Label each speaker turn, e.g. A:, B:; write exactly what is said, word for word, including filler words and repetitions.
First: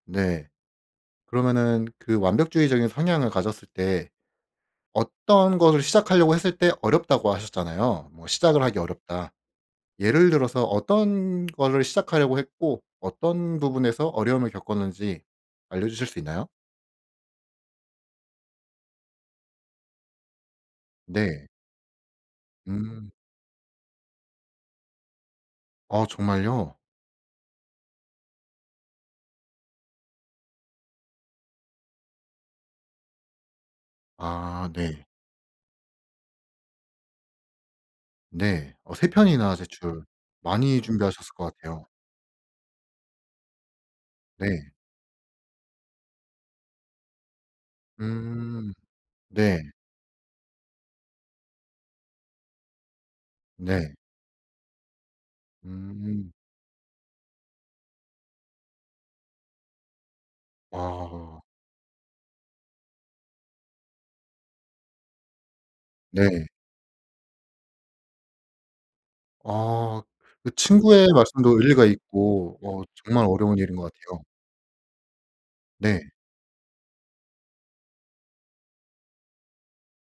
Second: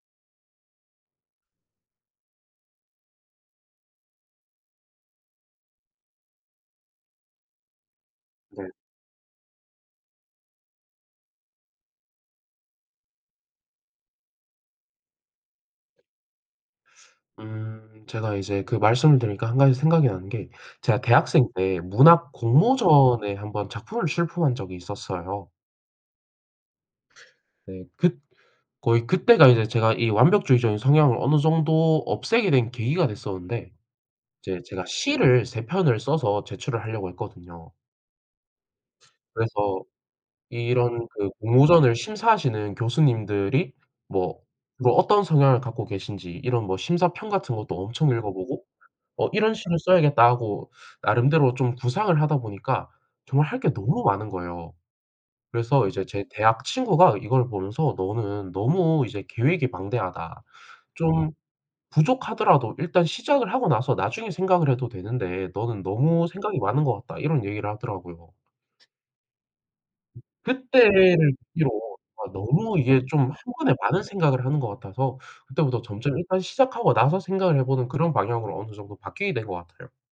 A: 네. 그러면은 그 완벽주의적인 성향을 가졌을 때 어떤 것을 시작하려고 했을 때 어렵다고 하셨잖아요. 뭐 시작을
B: 네.
A: 하기 어렵다. 예를 들어서 어떤 거를 시작하려고 했고, 어떤 부분에서 어려움을 겪었는지 알려주실 수 있나요?
B: 음 제가 이제 그 말씀을 들으니까 한 가지 생각이 나는 게, 제가 대학생
A: 네.
B: 때 문학
A: 음.
B: 공모전에 한번 작품을 출품한 적이 있었어요.
A: 아, 정말요?
B: 네, 그 거의 그때가 이제 제가 이 완벽주의적인 성향을 어느 정도 없애게 된 계기가 됐었는데 이제
A: 아
B: 제가
A: 네.
B: 시를 세 편을 써서 제출을 하려고 했거든요.
A: 네, 어 세 편이나
B: 그래서
A: 제출 많이
B: 이런 그
A: 준비하셨을 것 같아요.
B: 공모전을 심사하시는 교수님들이 뭐,
A: 네.
B: 뭐 어떤 성향을 갖고 계신지 이런 뭐 심사평 같은 것도 엄청 읽어보고,
A: 음,
B: 어 '이런
A: 네.
B: 시를 써야겠다.' 하고 나름대로 좀 구상을 하다 보니까 정말 할 게
A: 네.
B: 너무 많은 거예요. 그래서 이제 제
A: 음.
B: 대학 친구가 이걸 보면서 "너는 너무 이제 계획이 방대하다. 좀
A: 아.
B: 부족하더라도 일단 시작을 하고 나서 나중에 생각을 해도 되는데 너는 너무
A: 네.
B: 생각이 많은 것 같다." 이런 얘기를 하더라고요.
A: 아 그 친구의
B: 그때를
A: 말씀도
B: 계기로
A: 일리가
B: 아
A: 있고,
B: 너무
A: 어
B: 이게 좀
A: 정말
B: 한
A: 어려운
B: 번에
A: 일인 것
B: 많은
A: 같아요.
B: 생각을 하는 것 같아서 그때부터
A: 네.
B: 점점 일단 시작하고 나서 생각을 해 보는 그런 방향으로 어느 정도 바뀌게 된 거 같아요.